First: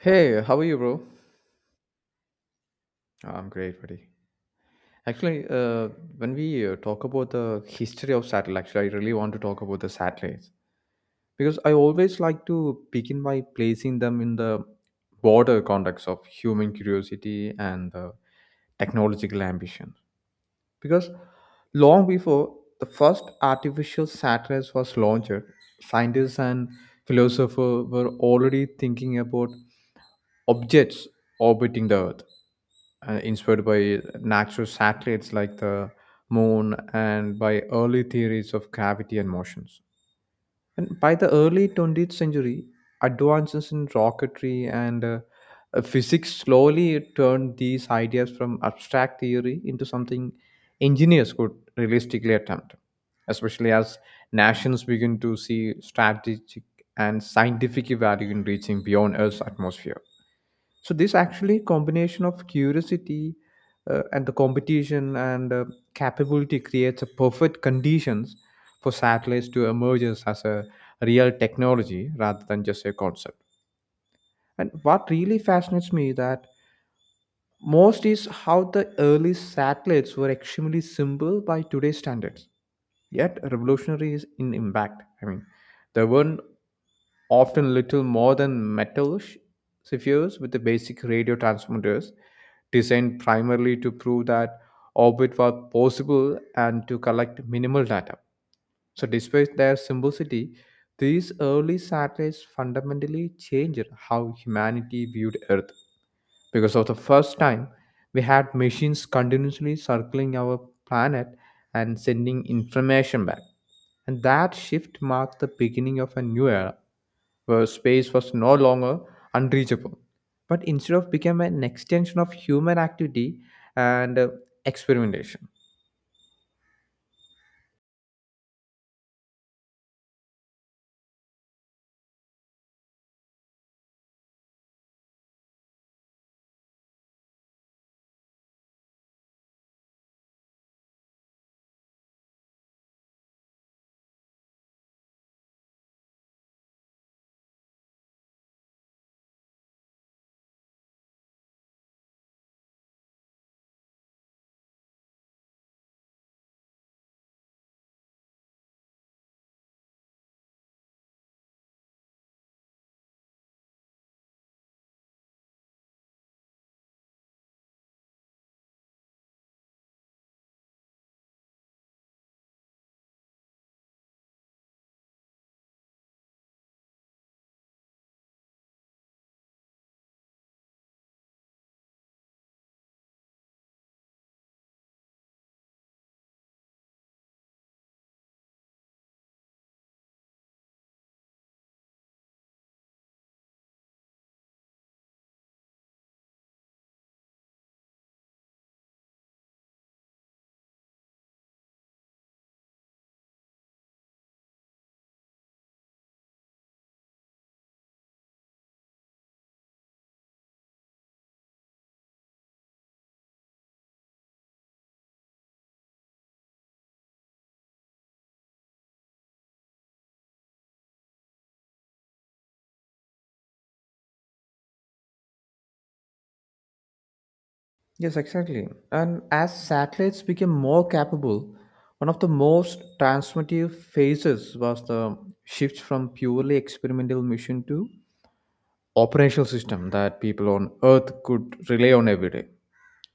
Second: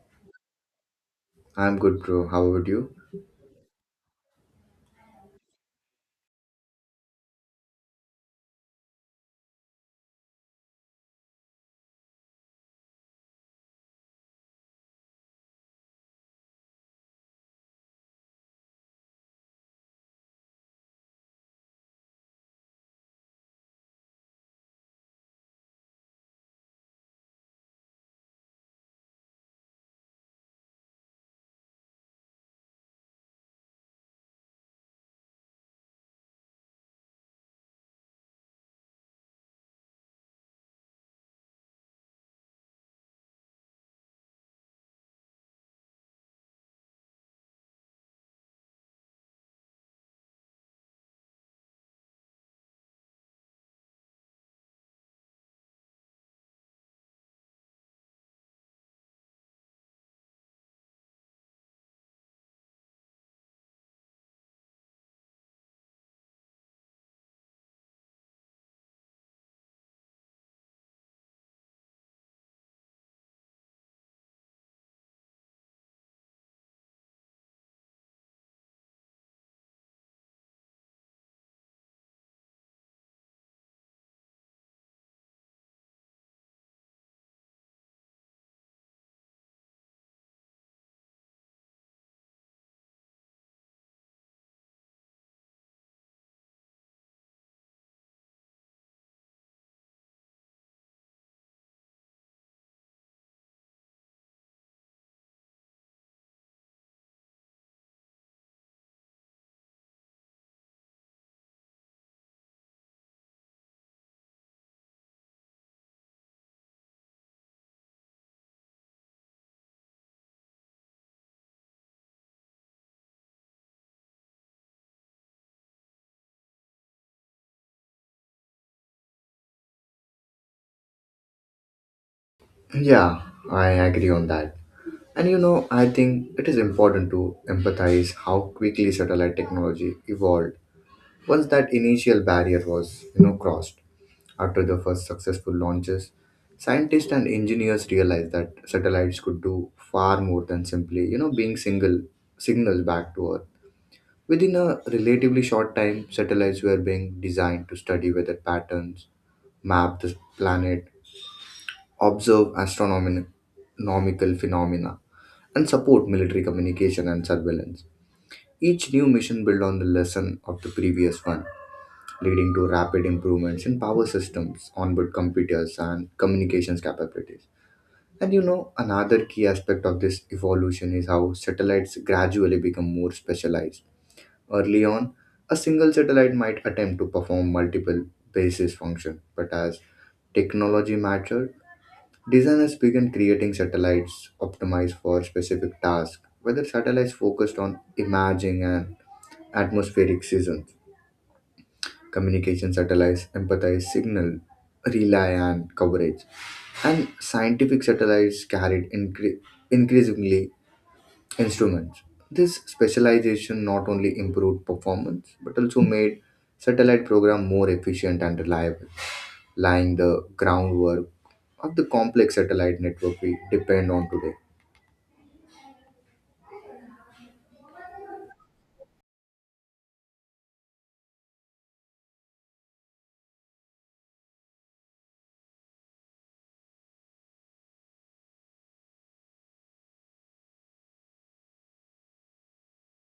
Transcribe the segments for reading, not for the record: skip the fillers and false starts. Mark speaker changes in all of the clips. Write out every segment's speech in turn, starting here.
Speaker 1: Hey, how are you, bro?
Speaker 2: I'm good, bro. How about you?
Speaker 1: I'm great, buddy. Actually, uh, when we talk about the history of satellite, actually, I really want to talk about the satellites because I always like to begin by placing them in the broader context of human curiosity and technological ambition. Because long before the first artificial satellite was launched, scientists and philosophers were already thinking about objects orbiting the Earth, inspired by natural satellites like the moon and by early theories of gravity and motions. And by the early 20th century, advances in rocketry and physics slowly turned these ideas from abstract theory into something engineers could realistically attempt, especially as nations begin to see strategic and scientific value in reaching beyond Earth's atmosphere. So this actually combination of curiosity and the competition and capability creates a perfect conditions for satellites to emerge as a real technology rather than just a concept. And what really fascinates me that most is how the early satellites were extremely simple by today's standards, yet revolutionary is in impact. I mean, they weren't often little more than metal spheres with the basic radio transmitters, designed primarily to prove that orbit was possible and to collect minimal data. So, despite their simplicity, these early satellites fundamentally changed how humanity viewed Earth, because for the first time we had machines continuously circling our planet and sending information back. And that shift marked the beginning of a new era where space was no longer unreachable, but instead of became an extension of human activity and experimentation.
Speaker 2: Yeah, I agree on that. And you know, I think it is important to empathize how quickly satellite technology evolved once that initial barrier was, you know, crossed. After the first successful launches, scientists and engineers realized that satellites could do far more than simply, you know, being single signals back to Earth. Within a relatively short time, satellites were being designed to study weather patterns, map the planet, observe astronomical phenomena, and support military communication and surveillance. Each new mission built on the lesson of the previous one, leading to rapid improvements in power systems, onboard computers, and communications capabilities. And you know, another key aspect of this evolution is how satellites gradually become more specialized. Early on, a single satellite might attempt to perform multiple basis functions, but as technology matures, designers began creating satellites optimized for specific tasks, whether satellites focused on imaging and atmospheric seasons, communication satellites emphasized signal, relay, and coverage, and scientific satellites carried increasingly instruments. This specialization not only improved performance but also made satellite program more efficient and reliable, laying the groundwork of the complex satellite network we depend on today.
Speaker 1: Yes, exactly. And as satellites became more capable, one of the most transformative phases was the shift from purely experimental mission to operational system that people on Earth could rely on every day.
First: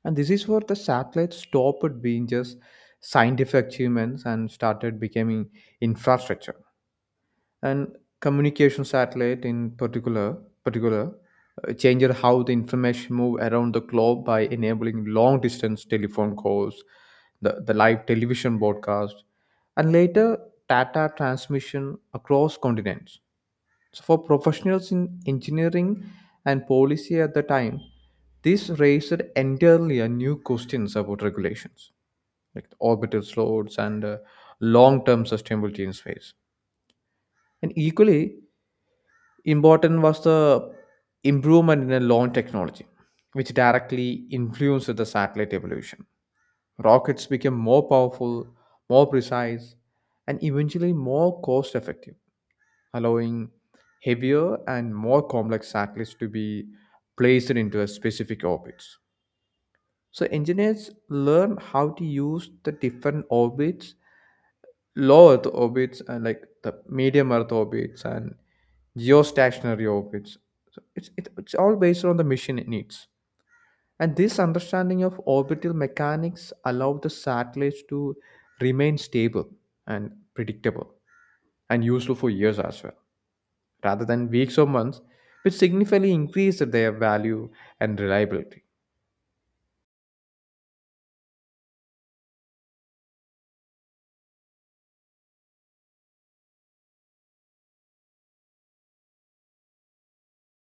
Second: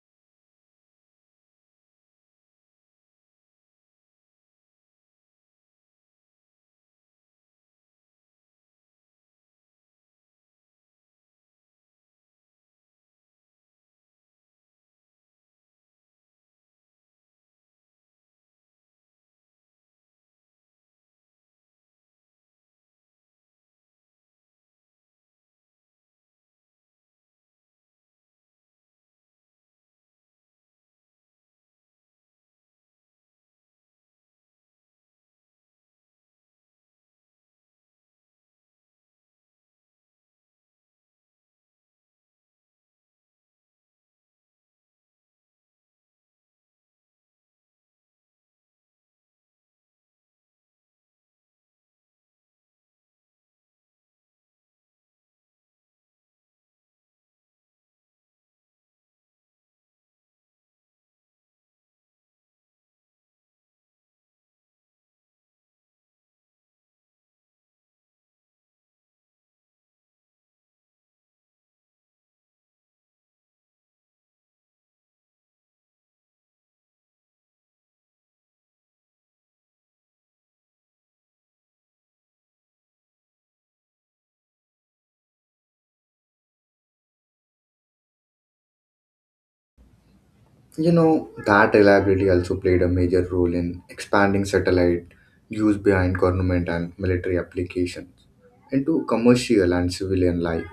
Speaker 1: And this is where the satellite stopped being just scientific achievements and started becoming infrastructure. And communication satellite in particular, particular changed how the information move around the globe by enabling long distance telephone calls, the live television broadcast, and later data transmission across continents. So for professionals in engineering and policy at the time, this raised entirely a new questions about regulations, like the orbital slots and long-term sustainability in space. And equally important was the improvement in the launch technology, which directly influenced the satellite evolution. Rockets became more powerful, more precise, and eventually more cost-effective, allowing heavier and more complex satellites to be placed into a specific orbits. So engineers learn how to use the different orbits, low Earth orbits, and like the medium Earth orbits and geostationary orbits. So it's all based on the mission it needs. And this understanding of orbital mechanics allow the satellites to remain stable and predictable and useful for years as well, rather than weeks or months, which significantly increased their value and reliability.
Speaker 2: You know, that reliability also played a major role in expanding satellite use behind government and military applications into commercial and civilian life.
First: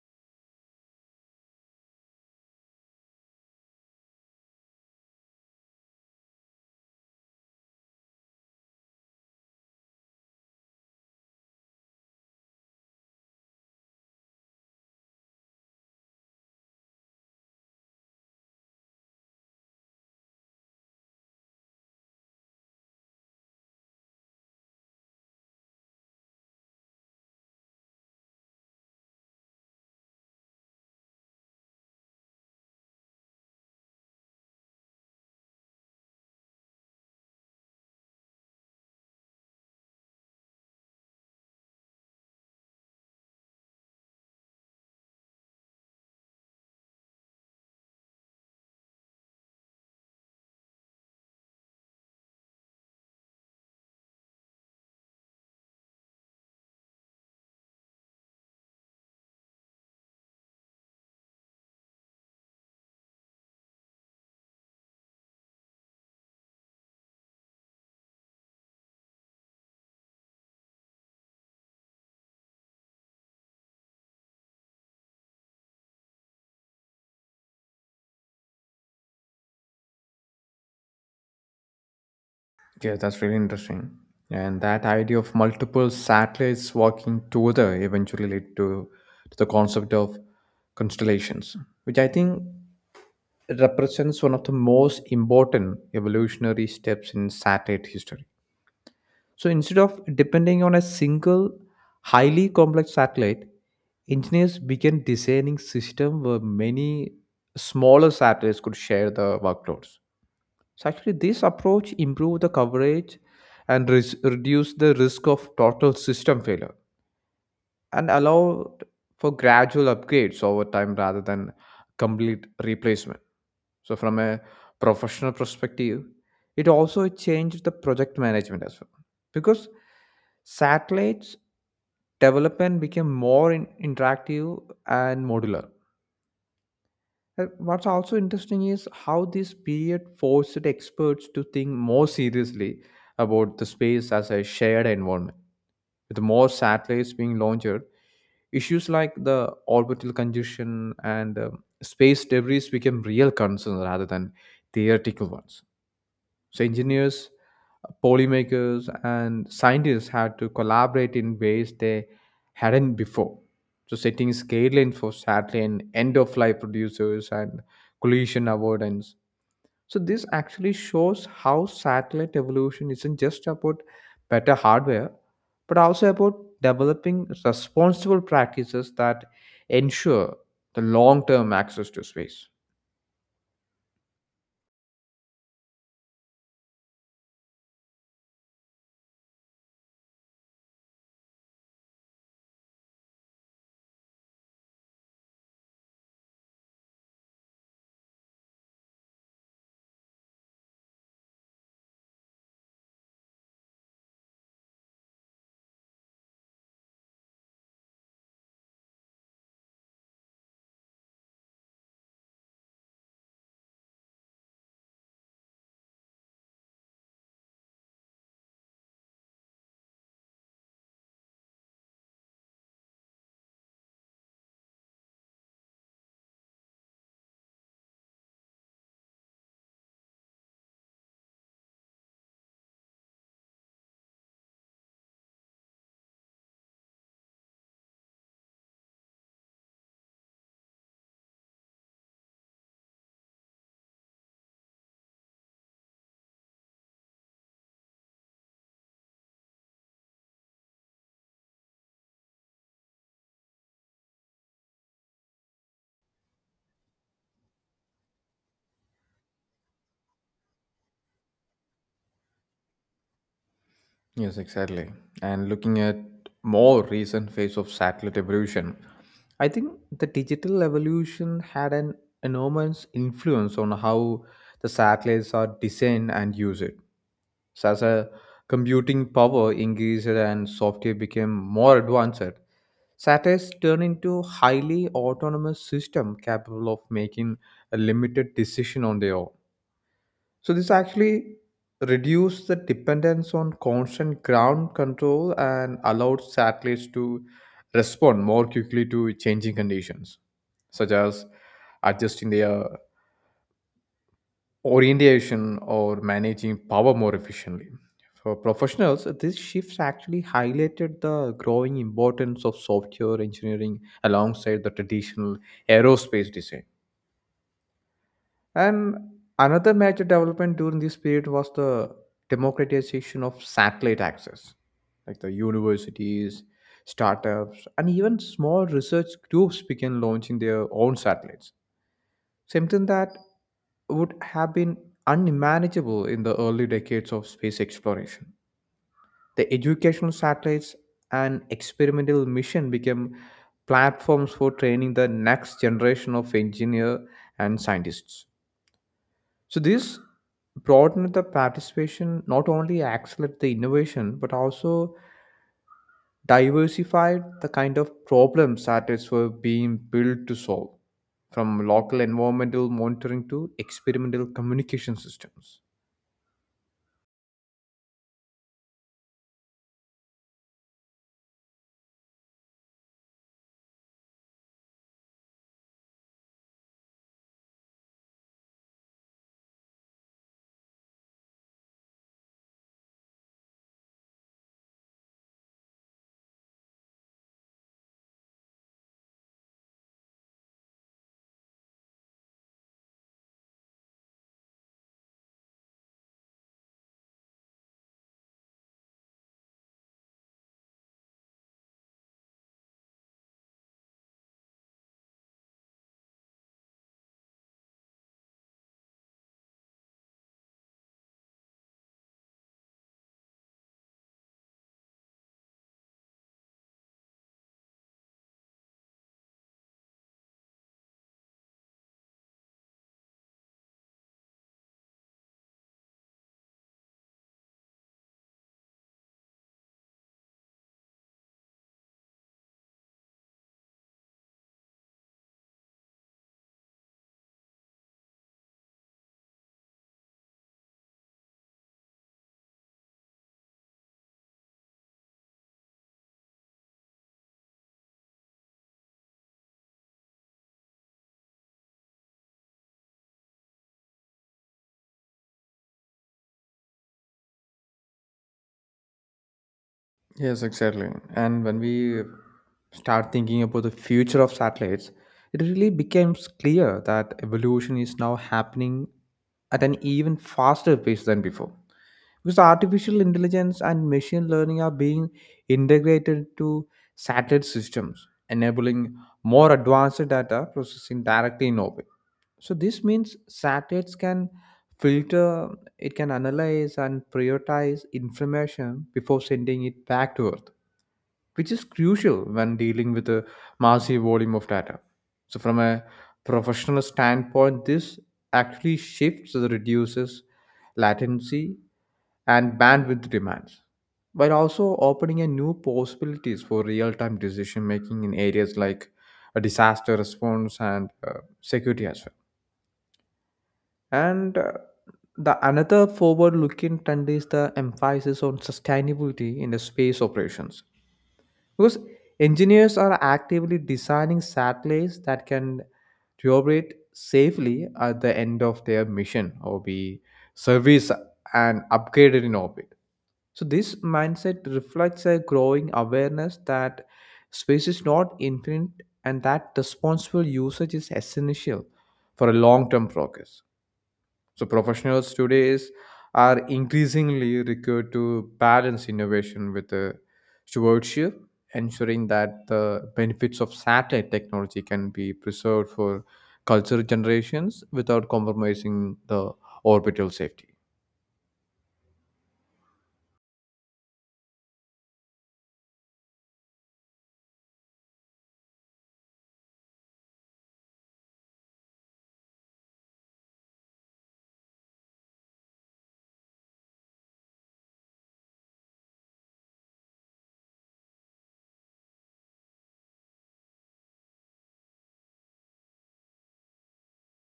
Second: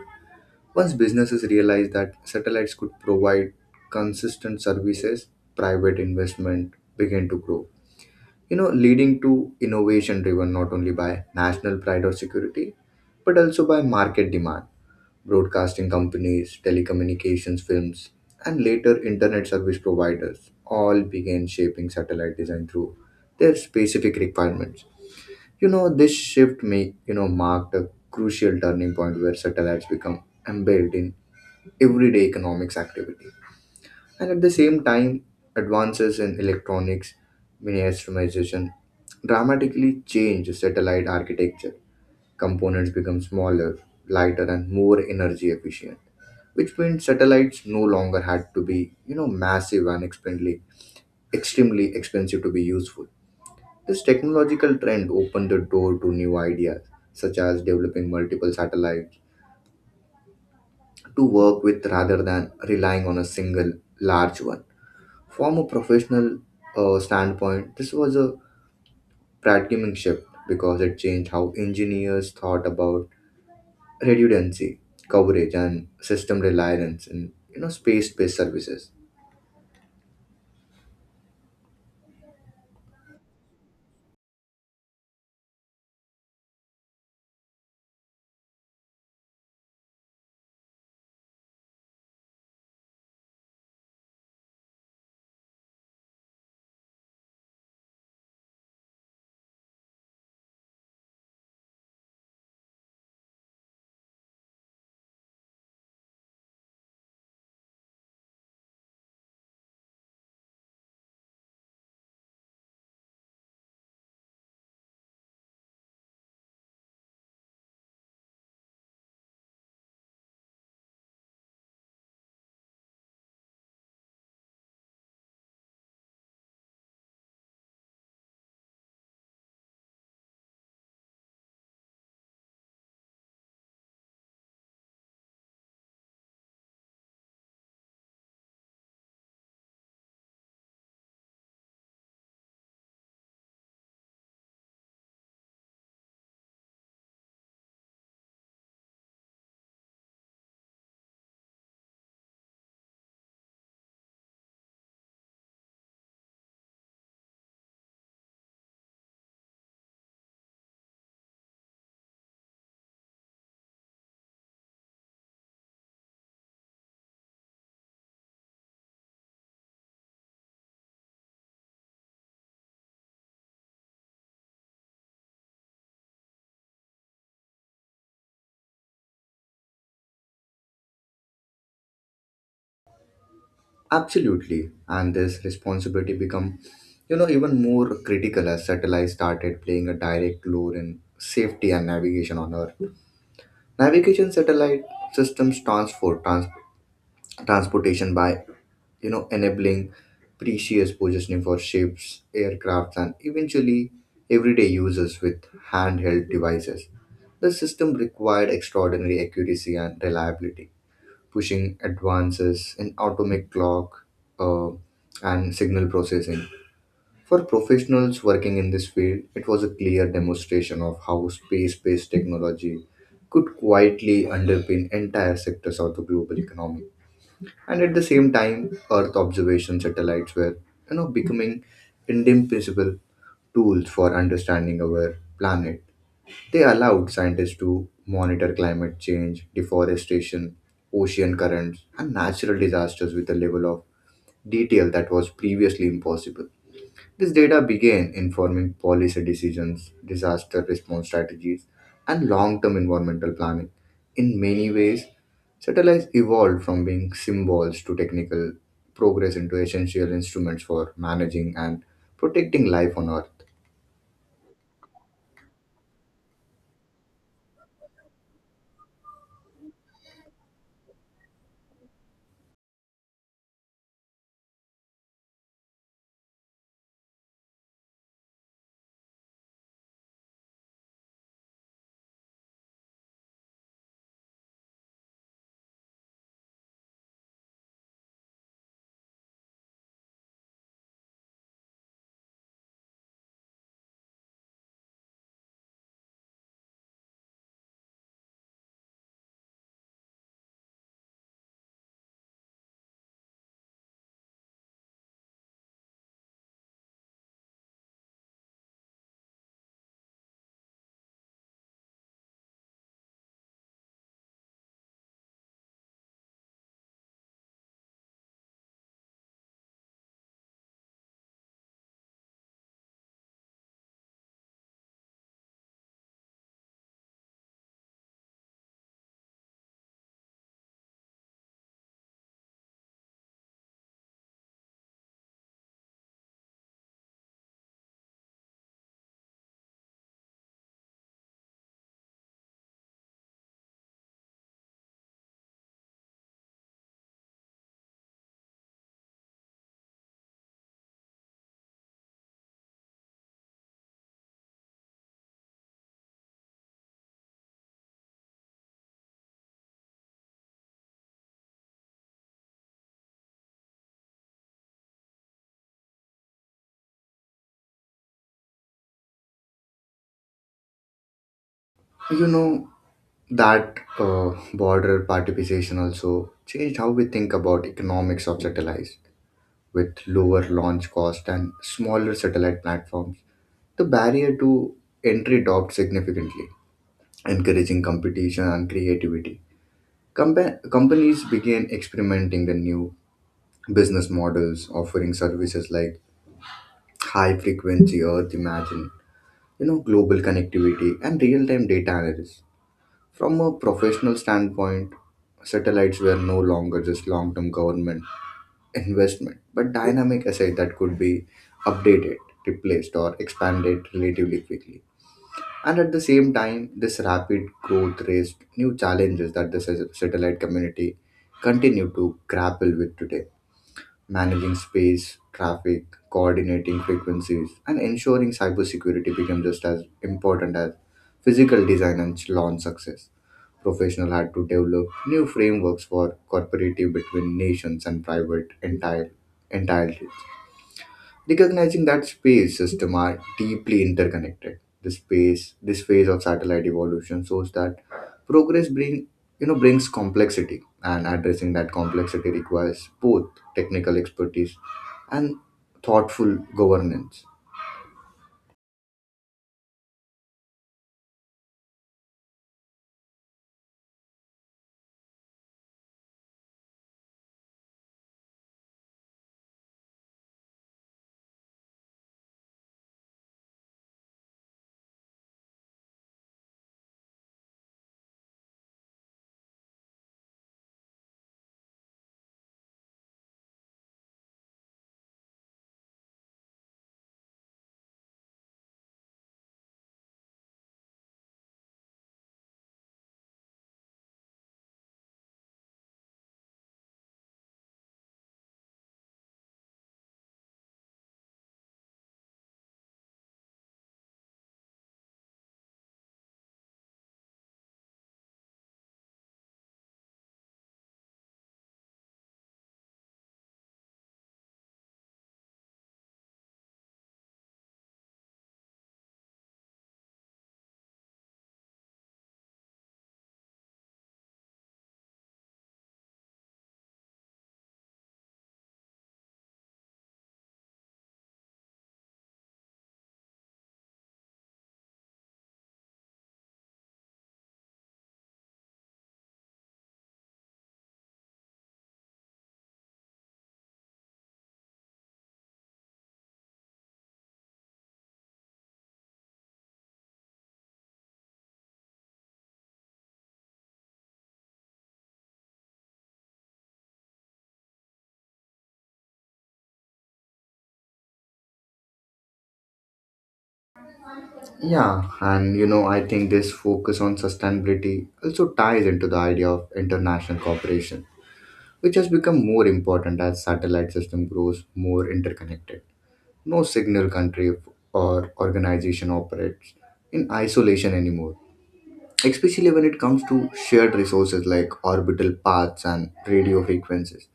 Speaker 2: Once businesses realized that satellites could provide consistent services, private investment began to grow. You know, leading to innovation driven not only by national pride or security, but also by market demand. Broadcasting companies, telecommunications firms, and later internet service providers all began shaping satellite design through their specific requirements. You know, this shift may, you know, marked a crucial turning point where satellites become embedded in everyday economics activity. And at the same time, advances in electronics miniaturization dramatically changed satellite architecture. Components become smaller, lighter, and more energy efficient, which meant satellites no longer had to be, you know, massive and extremely expensive to be useful. This technological trend opened the door to new ideas, such as developing multiple satellites to work with rather than relying on a single large one. From a professional standpoint, this was a paradigm shift because it changed how engineers thought about redundancy, coverage, and system reliance in, you know, space-based services.
Speaker 1: Yeah, that's really interesting. And that idea of multiple satellites working together eventually led to the concept of constellations, which I think represents one of the most important evolutionary steps in satellite history. So instead of depending on a single highly complex satellite, engineers began designing systems where many smaller satellites could share the workloads. So actually, this approach improved the coverage and reduced the risk of total system failure and allowed for gradual upgrades over time rather than complete replacement. So from a professional perspective, it also changed the project management as well, because satellites development became more interactive and modular. What's also interesting is how this period forced experts to think more seriously about the space as a shared environment. With more satellites being launched, issues like the orbital congestion and space debris became real concerns rather than theoretical ones. So, engineers, polymakers, and scientists had to collaborate in ways they hadn't before. So, setting guidelines for satellite and end of life producers and collision avoidance, so this actually shows how satellite evolution isn't just about better hardware, but also about developing responsible practices that ensure the long-term access to space.
Speaker 2: Absolutely. And this responsibility become, you know, even more critical as satellites started playing a direct role in safety and navigation on Earth. Navigation satellite systems transport transportation by, you know, enabling precious positioning for ships, aircrafts, and eventually everyday users with handheld devices. The system required extraordinary accuracy and reliability, pushing advances in atomic clock uh, and signal processing. For professionals working in this field, it was a clear demonstration of how space based technology could quietly underpin entire sectors of the global economy. And at the same time, Earth observation satellites were, you know, becoming indispensable tools for understanding our planet. They allowed scientists to monitor climate change, deforestation, ocean currents, and natural disasters with a level of detail that was previously impossible. This data began informing policy decisions, disaster response strategies, and long term environmental planning. In many ways, satellites evolved from being symbols to technical progress into essential instruments for managing and protecting life on Earth.
Speaker 1: Yes, exactly. And looking at more recent phase of satellite evolution, I think the digital evolution had an enormous influence on how the satellites are designed and used. So as a computing power increased and software became more advanced, satellites turned into highly autonomous system capable of making a limited decision on their own. So this actually reduced the dependence on constant ground control and allowed satellites to respond more quickly to changing conditions, such as adjusting their orientation or managing power more efficiently. For professionals, these shifts actually highlighted the growing importance of software engineering alongside the traditional aerospace design. And another major development during this period was the democratization of satellite access. Like the universities, startups, and even small research groups began launching their own satellites, something that would have been unmanageable in the early decades of space exploration. The educational satellites and experimental mission became platforms for training the next generation of engineers and scientists. So this broadened the participation, not only accelerate the innovation, but also diversified the kind of problems that is were being built to solve, from local environmental monitoring to experimental communication systems.
Speaker 2: You know, that border participation also changed how we think about economics of satellites, with lower launch cost and smaller satellite platforms. The barrier to entry dropped significantly, encouraging competition and creativity. Companies began experimenting the new business models offering services like high frequency earth imagine, you know, global connectivity and real-time data analysis. From a professional standpoint, satellites were no longer just long term government investment, but dynamic asset that could be updated, replaced, or expanded relatively quickly. And at the same time, this rapid growth raised new challenges that the satellite community continue to grapple with today. Managing space, traffic, coordinating frequencies, and ensuring cybersecurity become just as important as physical design and launch success. Professionals had to develop new frameworks for cooperative between nations and private entities, recognizing that space systems are deeply interconnected. This phase of satellite evolution shows that progress bring, you know, brings complexity, and addressing that complexity requires both technical expertise and thoughtful governance.
Speaker 1: Yes, exactly. And when we start thinking about the future of satellites, it really becomes clear that evolution is now happening at an even faster pace than before. Because artificial intelligence and machine learning are being integrated into satellite systems, enabling more advanced data processing directly in orbit. So this means satellites can filter, it can analyze and prioritize information before sending it back to Earth, which is crucial when dealing with a massive volume of data. So from a professional standpoint, this actually shifts or reduces latency and bandwidth demands, while also opening a new possibilities for real-time decision making in areas like a disaster response and security as well. And The another forward-looking trend is the emphasis on sustainability in the space operations. Because engineers are actively designing satellites that can operate safely at the end of their mission or be serviced and upgraded in orbit. So this mindset reflects a growing awareness that space is not infinite and that responsible usage is essential for a long-term progress. So are increasingly required to balance innovation with the stewardship, ensuring that the benefits of satellite technology can be preserved for cultural generations without compromising the orbital safety.
Speaker 2: Yeah, and you know, I think this focus on sustainability also ties into the idea of international cooperation, which has become more important as satellite system grows more interconnected. No signal country or organization operates in isolation anymore, especially when it comes to shared resources like orbital paths and radio frequencies.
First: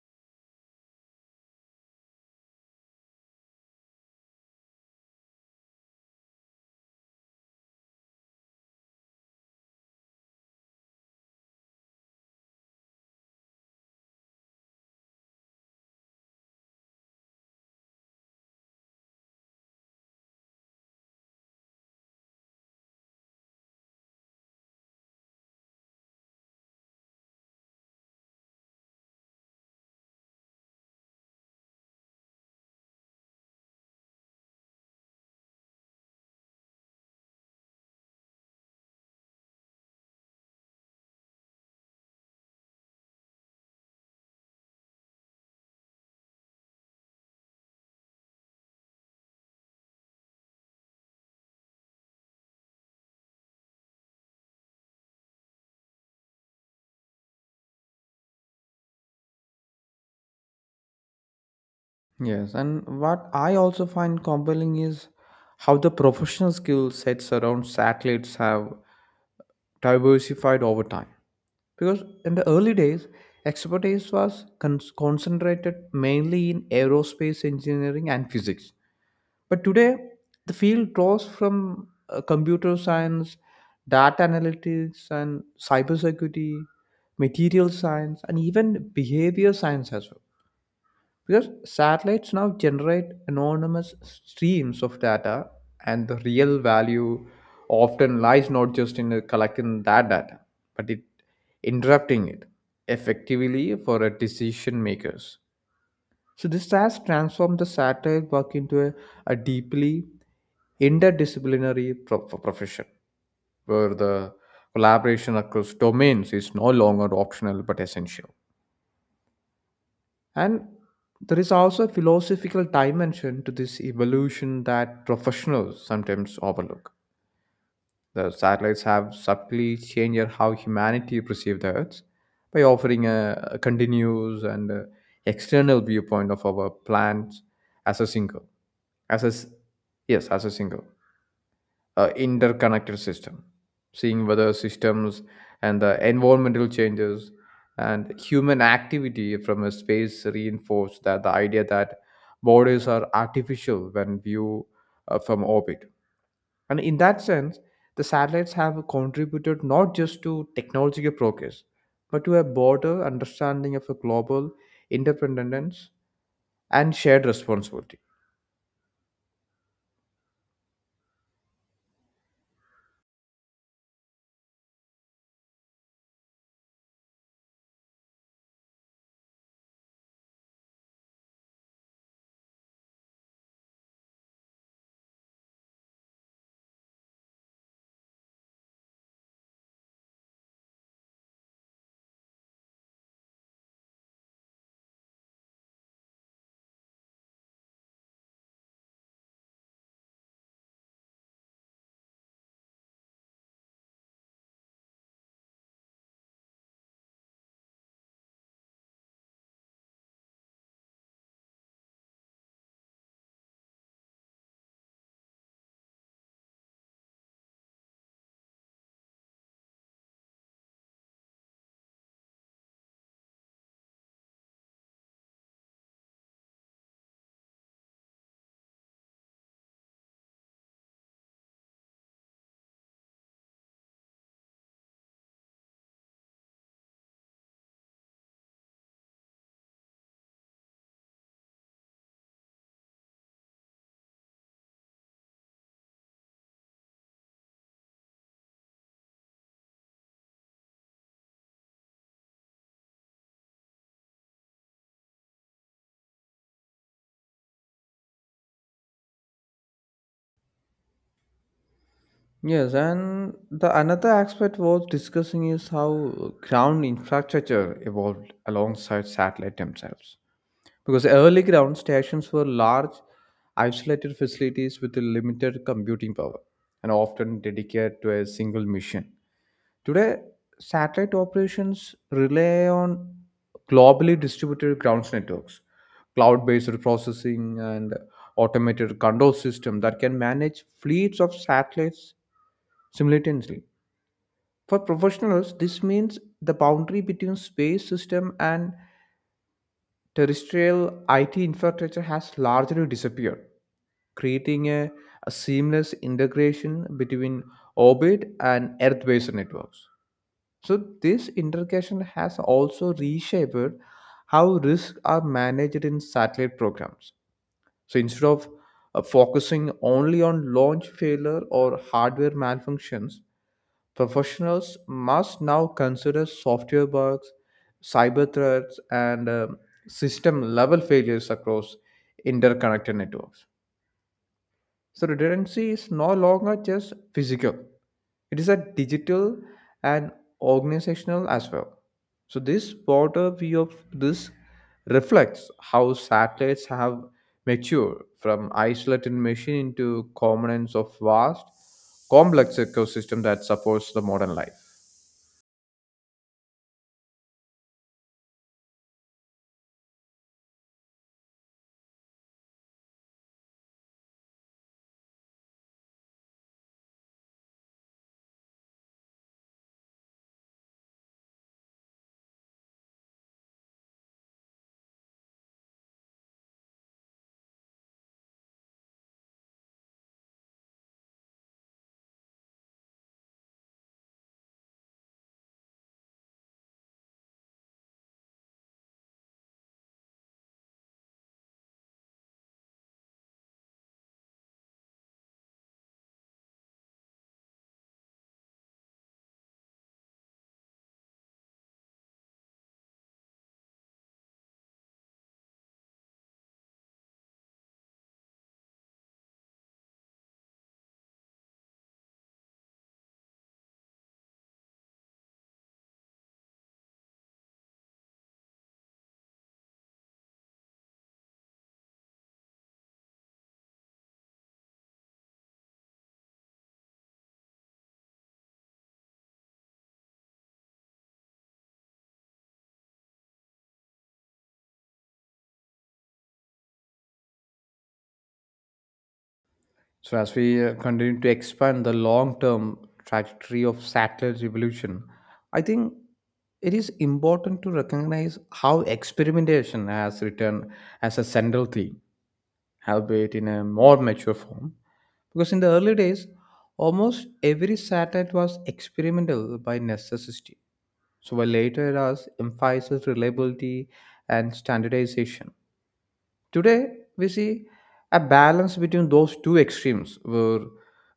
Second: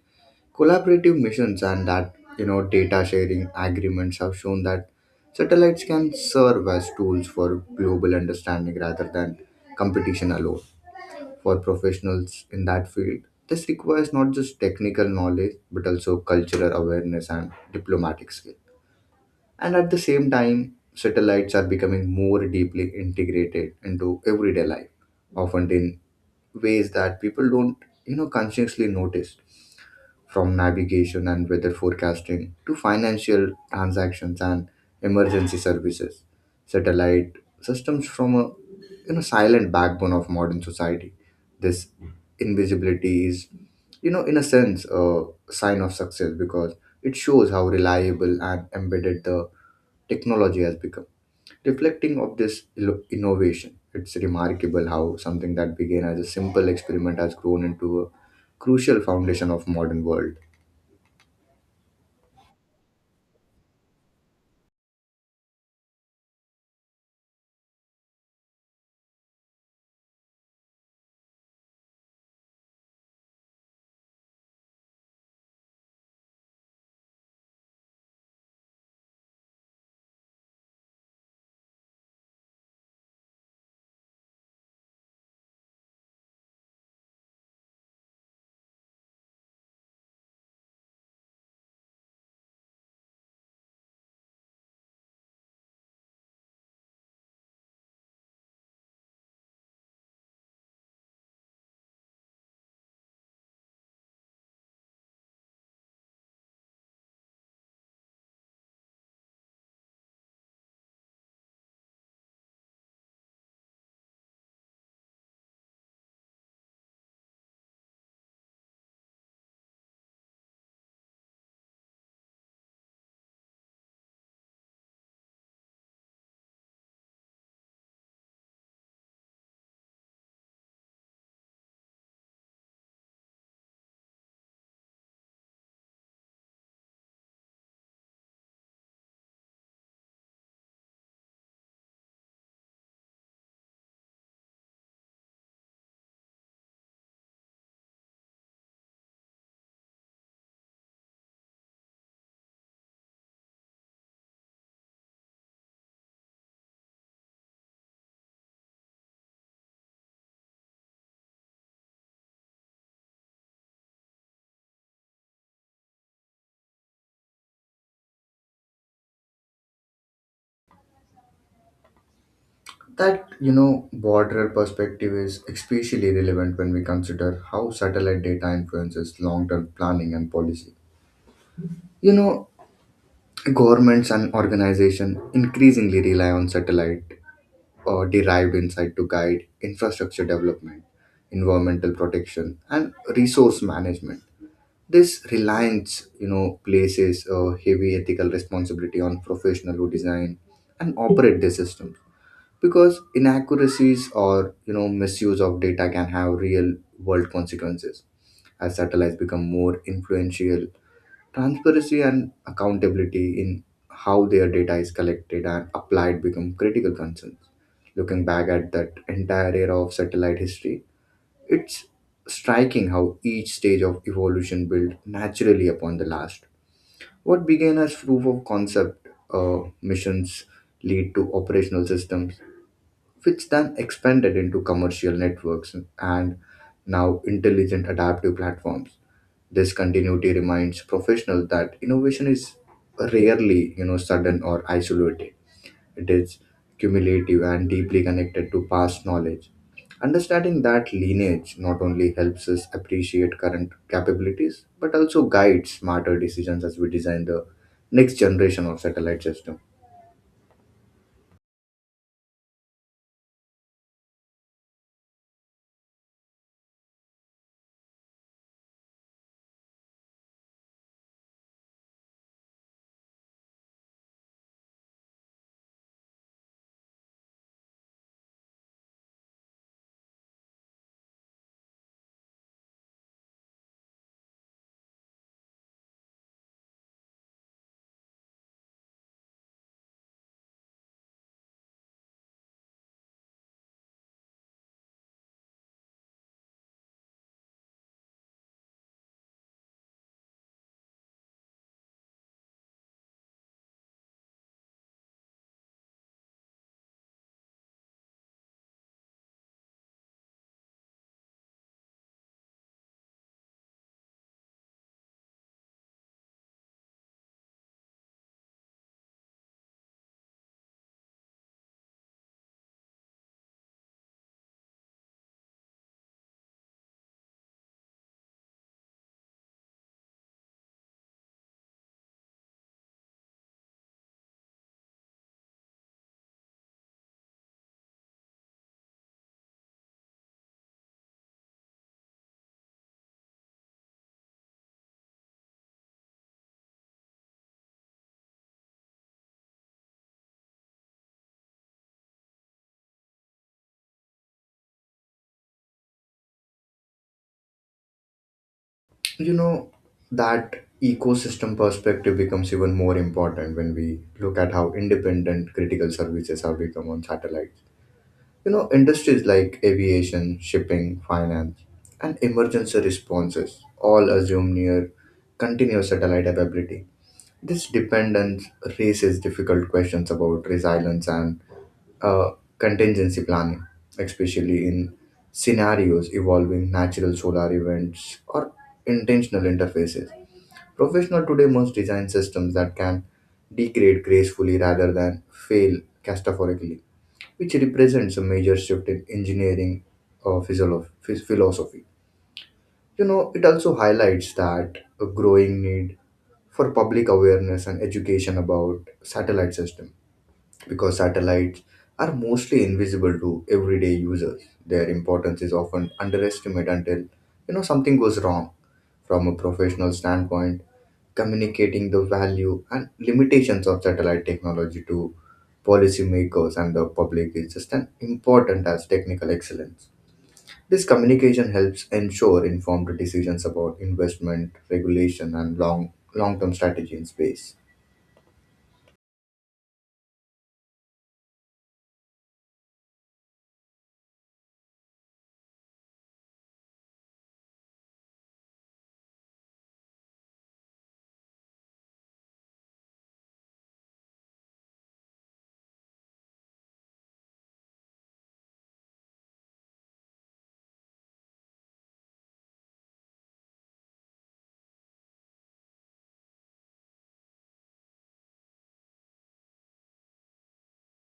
Speaker 2: Collaborative missions and that, you know, data sharing agreements have shown that satellites can serve as tools for global understanding rather than competition alone. For professionals in that field, this requires not just technical knowledge but also cultural awareness and diplomatic skill. And at the same time, satellites are becoming more deeply integrated into everyday life, often in ways that people don't, you know, consciously notice, from navigation and weather forecasting to financial transactions and emergency services. Satellite systems from a, you know, silent backbone of modern society. This invisibility is, you know, in a sense, a sign of success because it shows how reliable and embedded the technology has become. Reflecting of this innovation, it's remarkable how something that began as a simple experiment has grown into a crucial foundation of modern world.
Speaker 1: Yes, and what I also find compelling is how the professional skill sets around satellites have diversified over time. Because in the early days, expertise was concentrated mainly in aerospace engineering and physics. But today, the field draws from computer science, data analytics, and cybersecurity, material science, and even behavior science as well. Because satellites now generate anonymous streams of data, and the real value often lies not just in collecting that data, but it interrupting it effectively for a decision makers. So this has transformed the satellite work into a deeply interdisciplinary profession, where the collaboration across domains is no longer optional but essential. And there is also a philosophical dimension to this evolution that professionals sometimes overlook. The satellites have subtly changed how humanity perceives the Earth by offering a continuous and external viewpoint of our plans as a single, as a s- yes, as a single interconnected system, seeing whether systems and the environmental changes and human activity from a space reinforce that the idea that borders are artificial when viewed from orbit. And in that sense, the satellites have contributed not just to technological progress, but to a broader understanding of a global interdependence and shared responsibility.
Speaker 2: That, you know, border perspective is especially relevant when we consider how satellite data influences long term planning and policy. You know, governments and organizations increasingly rely on satellite or derived insight to guide infrastructure development, environmental protection, and resource management. This reliance, you know, places a heavy ethical responsibility on professionals who design and operate the systems, because inaccuracies or, you know, misuse of data can have real world consequences. As satellites become more influential, transparency and accountability in how their data is collected and applied become critical concerns. Looking back at that entire era of satellite history, it's striking how each stage of evolution built naturally upon the last. What began as proof of concept missions lead to operational systems, which then expanded into commercial networks and now intelligent adaptive platforms. This continuity reminds professionals that innovation is rarely, you know, sudden or isolated. It is cumulative and deeply connected to past knowledge. Understanding that lineage not only helps us appreciate current capabilities, but also guides smarter decisions as we design the next generation of satellite system.
Speaker 1: Yes, and the another aspect worth discussing is how ground infrastructure evolved alongside satellite themselves. Because early ground stations were large, isolated facilities with a limited computing power and often dedicated to a single mission. Today, satellite operations rely on globally distributed ground networks, cloud-based processing, and automated control system that can manage fleets of satellites simultaneously. For professionals, this means the boundary between space system and terrestrial IT infrastructure has largely disappeared, creating a seamless integration between orbit and Earth based networks. So, this integration has also reshaped how risks are managed in satellite programs. So instead of focusing only on launch failure or hardware malfunctions, professionals must now consider software bugs, cyber threats, and system level failures across interconnected networks. So redundancy is no longer just physical. It is a digital and organizational as well. So this broader view of this reflects how satellites have matured from isolated machine into components of vast, complex ecosystem that supports the modern life.
Speaker 2: You know, that ecosystem perspective becomes even more important when we look at how independent critical services have become on satellites. You know, industries like aviation, shipping, finance, and emergency responses all assume near continuous satellite availability. This dependence raises difficult questions about resilience and uh, contingency planning, especially in scenarios involving natural solar events or intentional interfaces. Professionals today must design systems that can degrade gracefully rather than fail catastrophically, which represents a major shift in engineering philosophy. You know, it also highlights that a growing need for public awareness and education about satellite system, because satellites are mostly invisible to everyday users. Their importance is often underestimated until, you know, something goes wrong. From a professional standpoint, communicating the value and limitations of satellite technology to policymakers and the public is just as important as technical excellence. This communication helps ensure informed decisions about investment, regulation, and long term strategy in space.
Speaker 1: So, as we continue to expand the long term trajectory of satellite evolution, I think it is important to recognize how experimentation has returned as a central theme, albeit in a more mature form. Because in the early days, almost every satellite was experimental by necessity. So, while later eras emphasized reliability and standardization. Today, we see a balance between those two extremes where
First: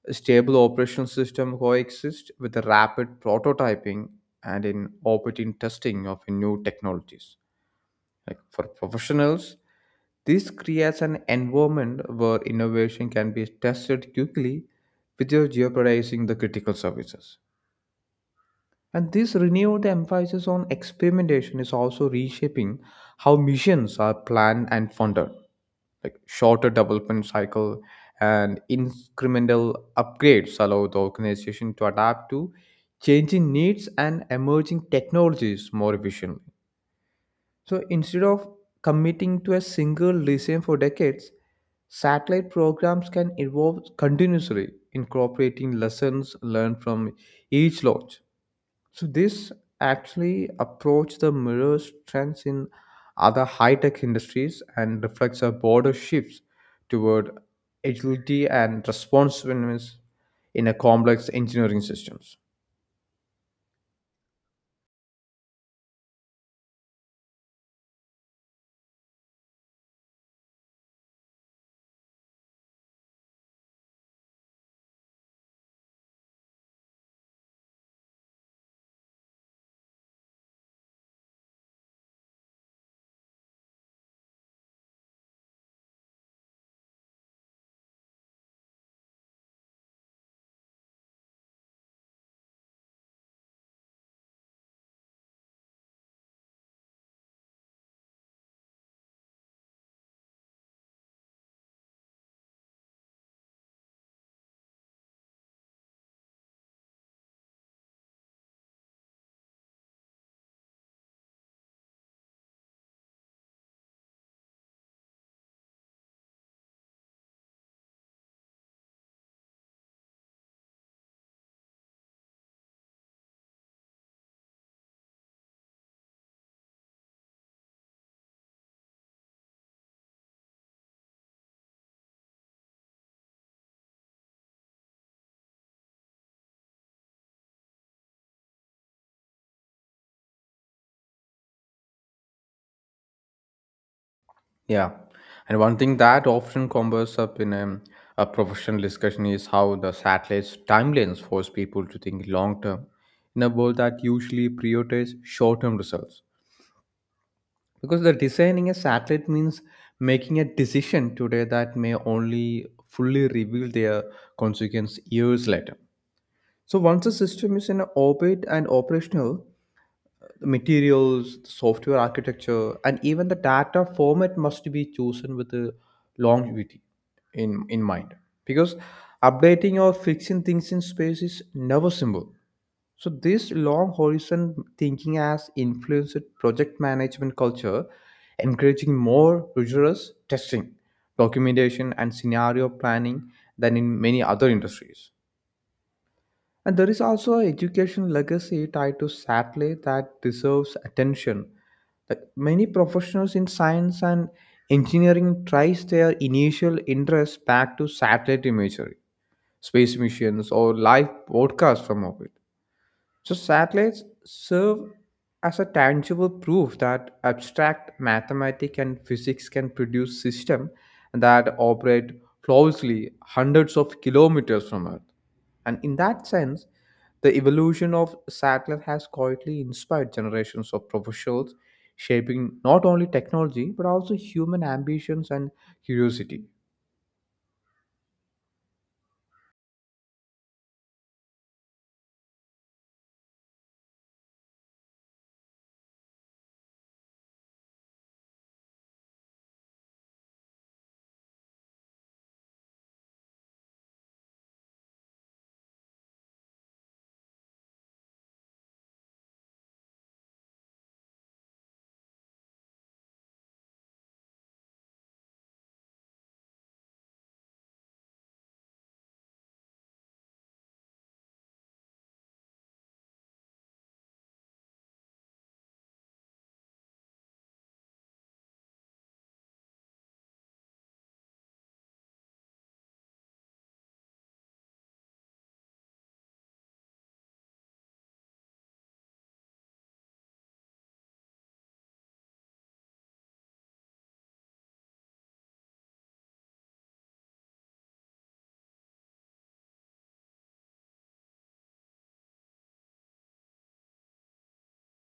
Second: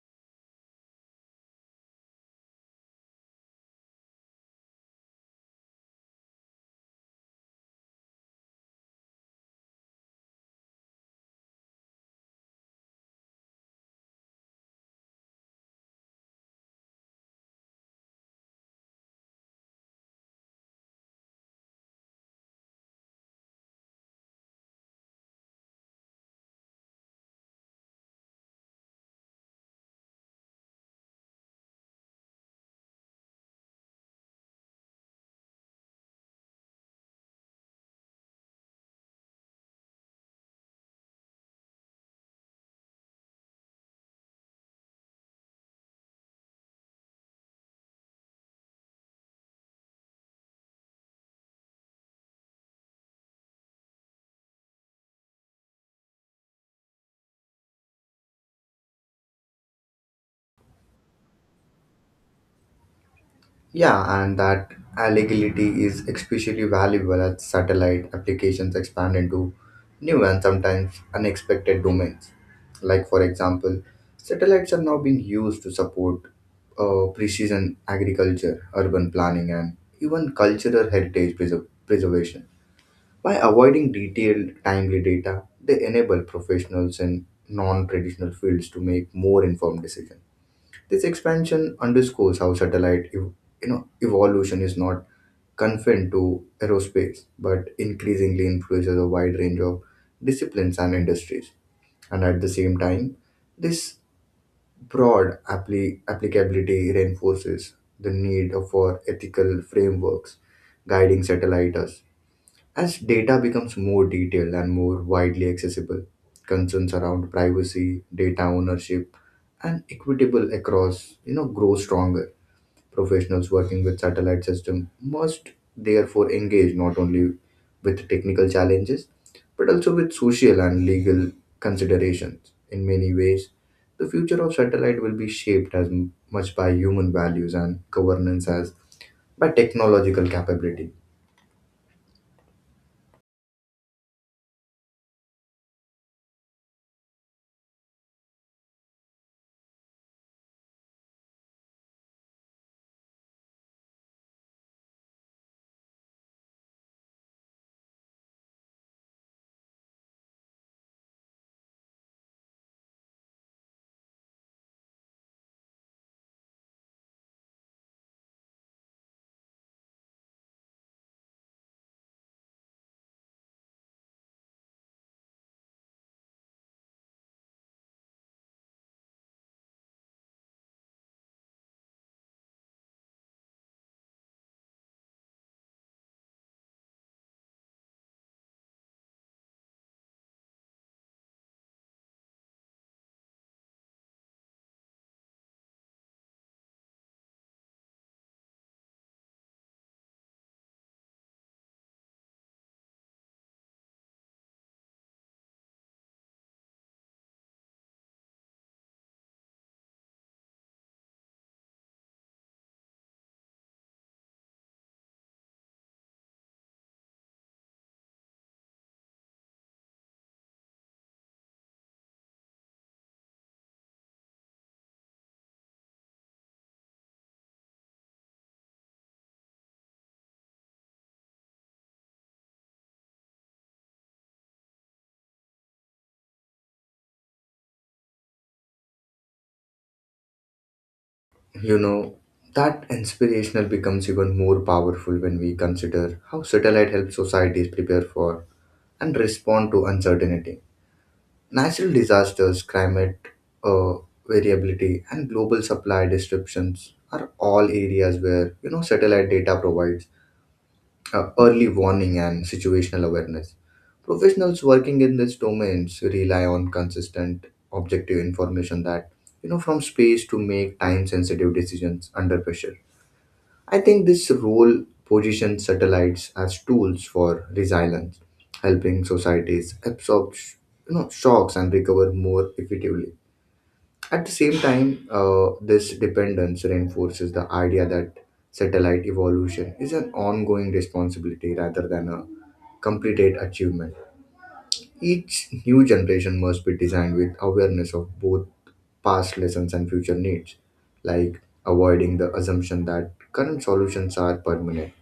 Speaker 1: a stable operation system coexist with a rapid prototyping and in operating testing of new technologies. Like for professionals, this creates an environment where innovation can be tested quickly without jeopardizing the critical services. And this renewed emphasis on experimentation is also reshaping how missions are planned and funded, like shorter development cycle and incremental upgrades allow the organization to adapt to changing needs and emerging technologies more efficiently. So instead of committing to a single regime for decades, satellite programs can evolve continuously, incorporating lessons learned from each launch. So this actually approach the mirrors trends in other high-tech industries and reflects a broader shifts toward agility and responsiveness in a complex engineering systems.
Speaker 2: Yeah, and that allegality is especially valuable as satellite applications expand into new and sometimes unexpected domains. Like, for example, satellites are now being used to support precision agriculture, urban planning, and even cultural heritage preservation. By avoiding detailed, timely data, they enable professionals in non traditional fields to make more informed decisions. This expansion underscores how satellite evolution is not confined to aerospace but increasingly influences a wide range of disciplines and industries. And at the same time, this broad applicability reinforces the need for ethical frameworks guiding satellites. As data becomes more detailed and more widely accessible, concerns around privacy, data ownership, and equitable across, you know, grow stronger. Professionals working with satellite system must therefore engage not only with technical challenges but also with social and legal considerations. In many ways, the future of satellite will be shaped as much by human values and governance as by technological capability.
Speaker 1: Yeah. And one thing that often comes up in a professional discussion is how the satellite's timelines force people to think long term in a world that usually prioritizes short term results. Because the designing a satellite means making a decision today that may only fully reveal their consequence years later. So once the system is in orbit and operational, the materials, the software architecture, and even the data format must be chosen with the longevity in mind. Because updating or fixing things in space is never simple. So this long horizon thinking has influenced project management culture, encouraging more rigorous testing, documentation, and scenario planning than in many other industries. And there is also an education legacy tied to satellite that deserves attention. Like many professionals in science and engineering trace their initial interest back to satellite imagery, space missions, or live broadcasts from orbit. So satellites serve as a tangible proof that abstract mathematics and physics can produce systems that operate flawlessly hundreds of kilometers from Earth. And in that sense, the evolution of satellite has quietly inspired generations of professionals, shaping not only technology but also human ambitions and curiosity.
Speaker 2: You know, that inspirational becomes even more powerful when we consider how satellite helps societies prepare for and respond to uncertainty. Natural disasters, climate uh, variability, and global supply disruptions are all areas where, you know, satellite data provides early warning and situational awareness. Professionals working in these domains rely on consistent, objective information that, you know, from space to make time-sensitive decisions under pressure. I think this role positions satellites as tools for resilience, helping societies absorb you know, shocks and recover more effectively. At the same time, this dependence reinforces the idea that satellite evolution is an ongoing responsibility rather than a completed achievement. Each new generation must be designed with awareness of both past lessons and future needs, like avoiding the assumption that current solutions are permanent.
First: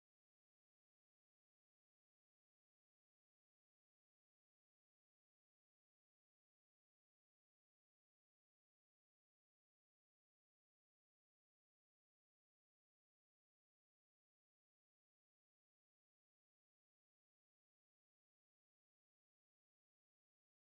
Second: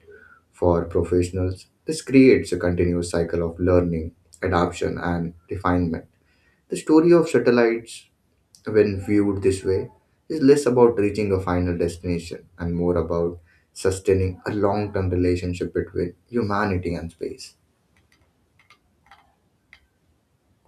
Speaker 2: For professionals, this creates a continuous cycle of learning, adaptation, and refinement. The story of satellites, when viewed this way, is less about reaching a final destination and more about sustaining a long term relationship between humanity and space.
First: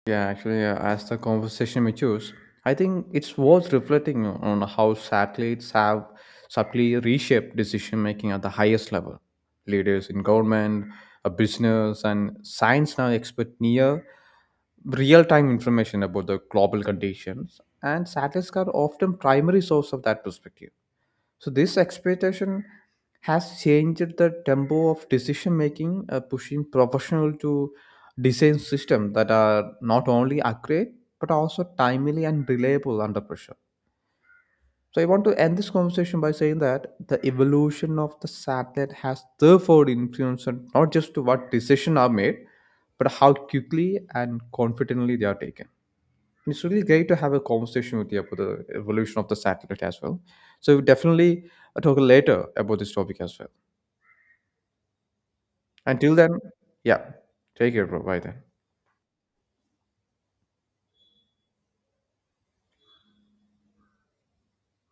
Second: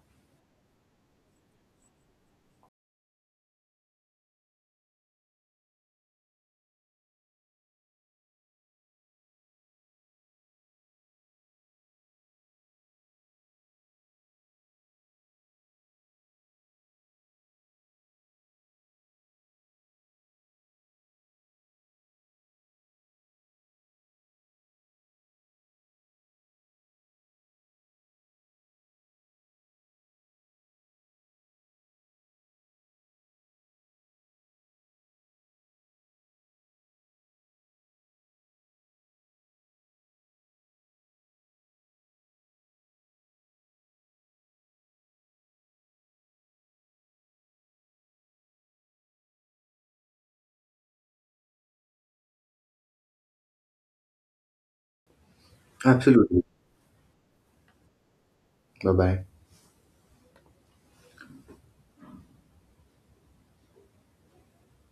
Speaker 1: Yeah, actually, as the conversation matures, I think it's worth reflecting on how satellites have subtly reshaped decision making at the highest level. Leaders in government, a business, and science now expect near real time information about the global conditions, and satellites are often primary source of that perspective. So this expectation has changed the tempo of decision making, pushing professional to design systems that are not only accurate but also timely and reliable under pressure. So I want to end this conversation by saying that the evolution of the satellite has therefore influenced not just what decisions are made, but how quickly and confidently they are taken. It's really great to have a conversation with you about the evolution of the satellite as well. So we'll definitely talk later about this topic as well. Until then,
Speaker 2: Absolutely.
Speaker 1: yeah, take care, bro. Bye then.
Speaker 2: Bye bye.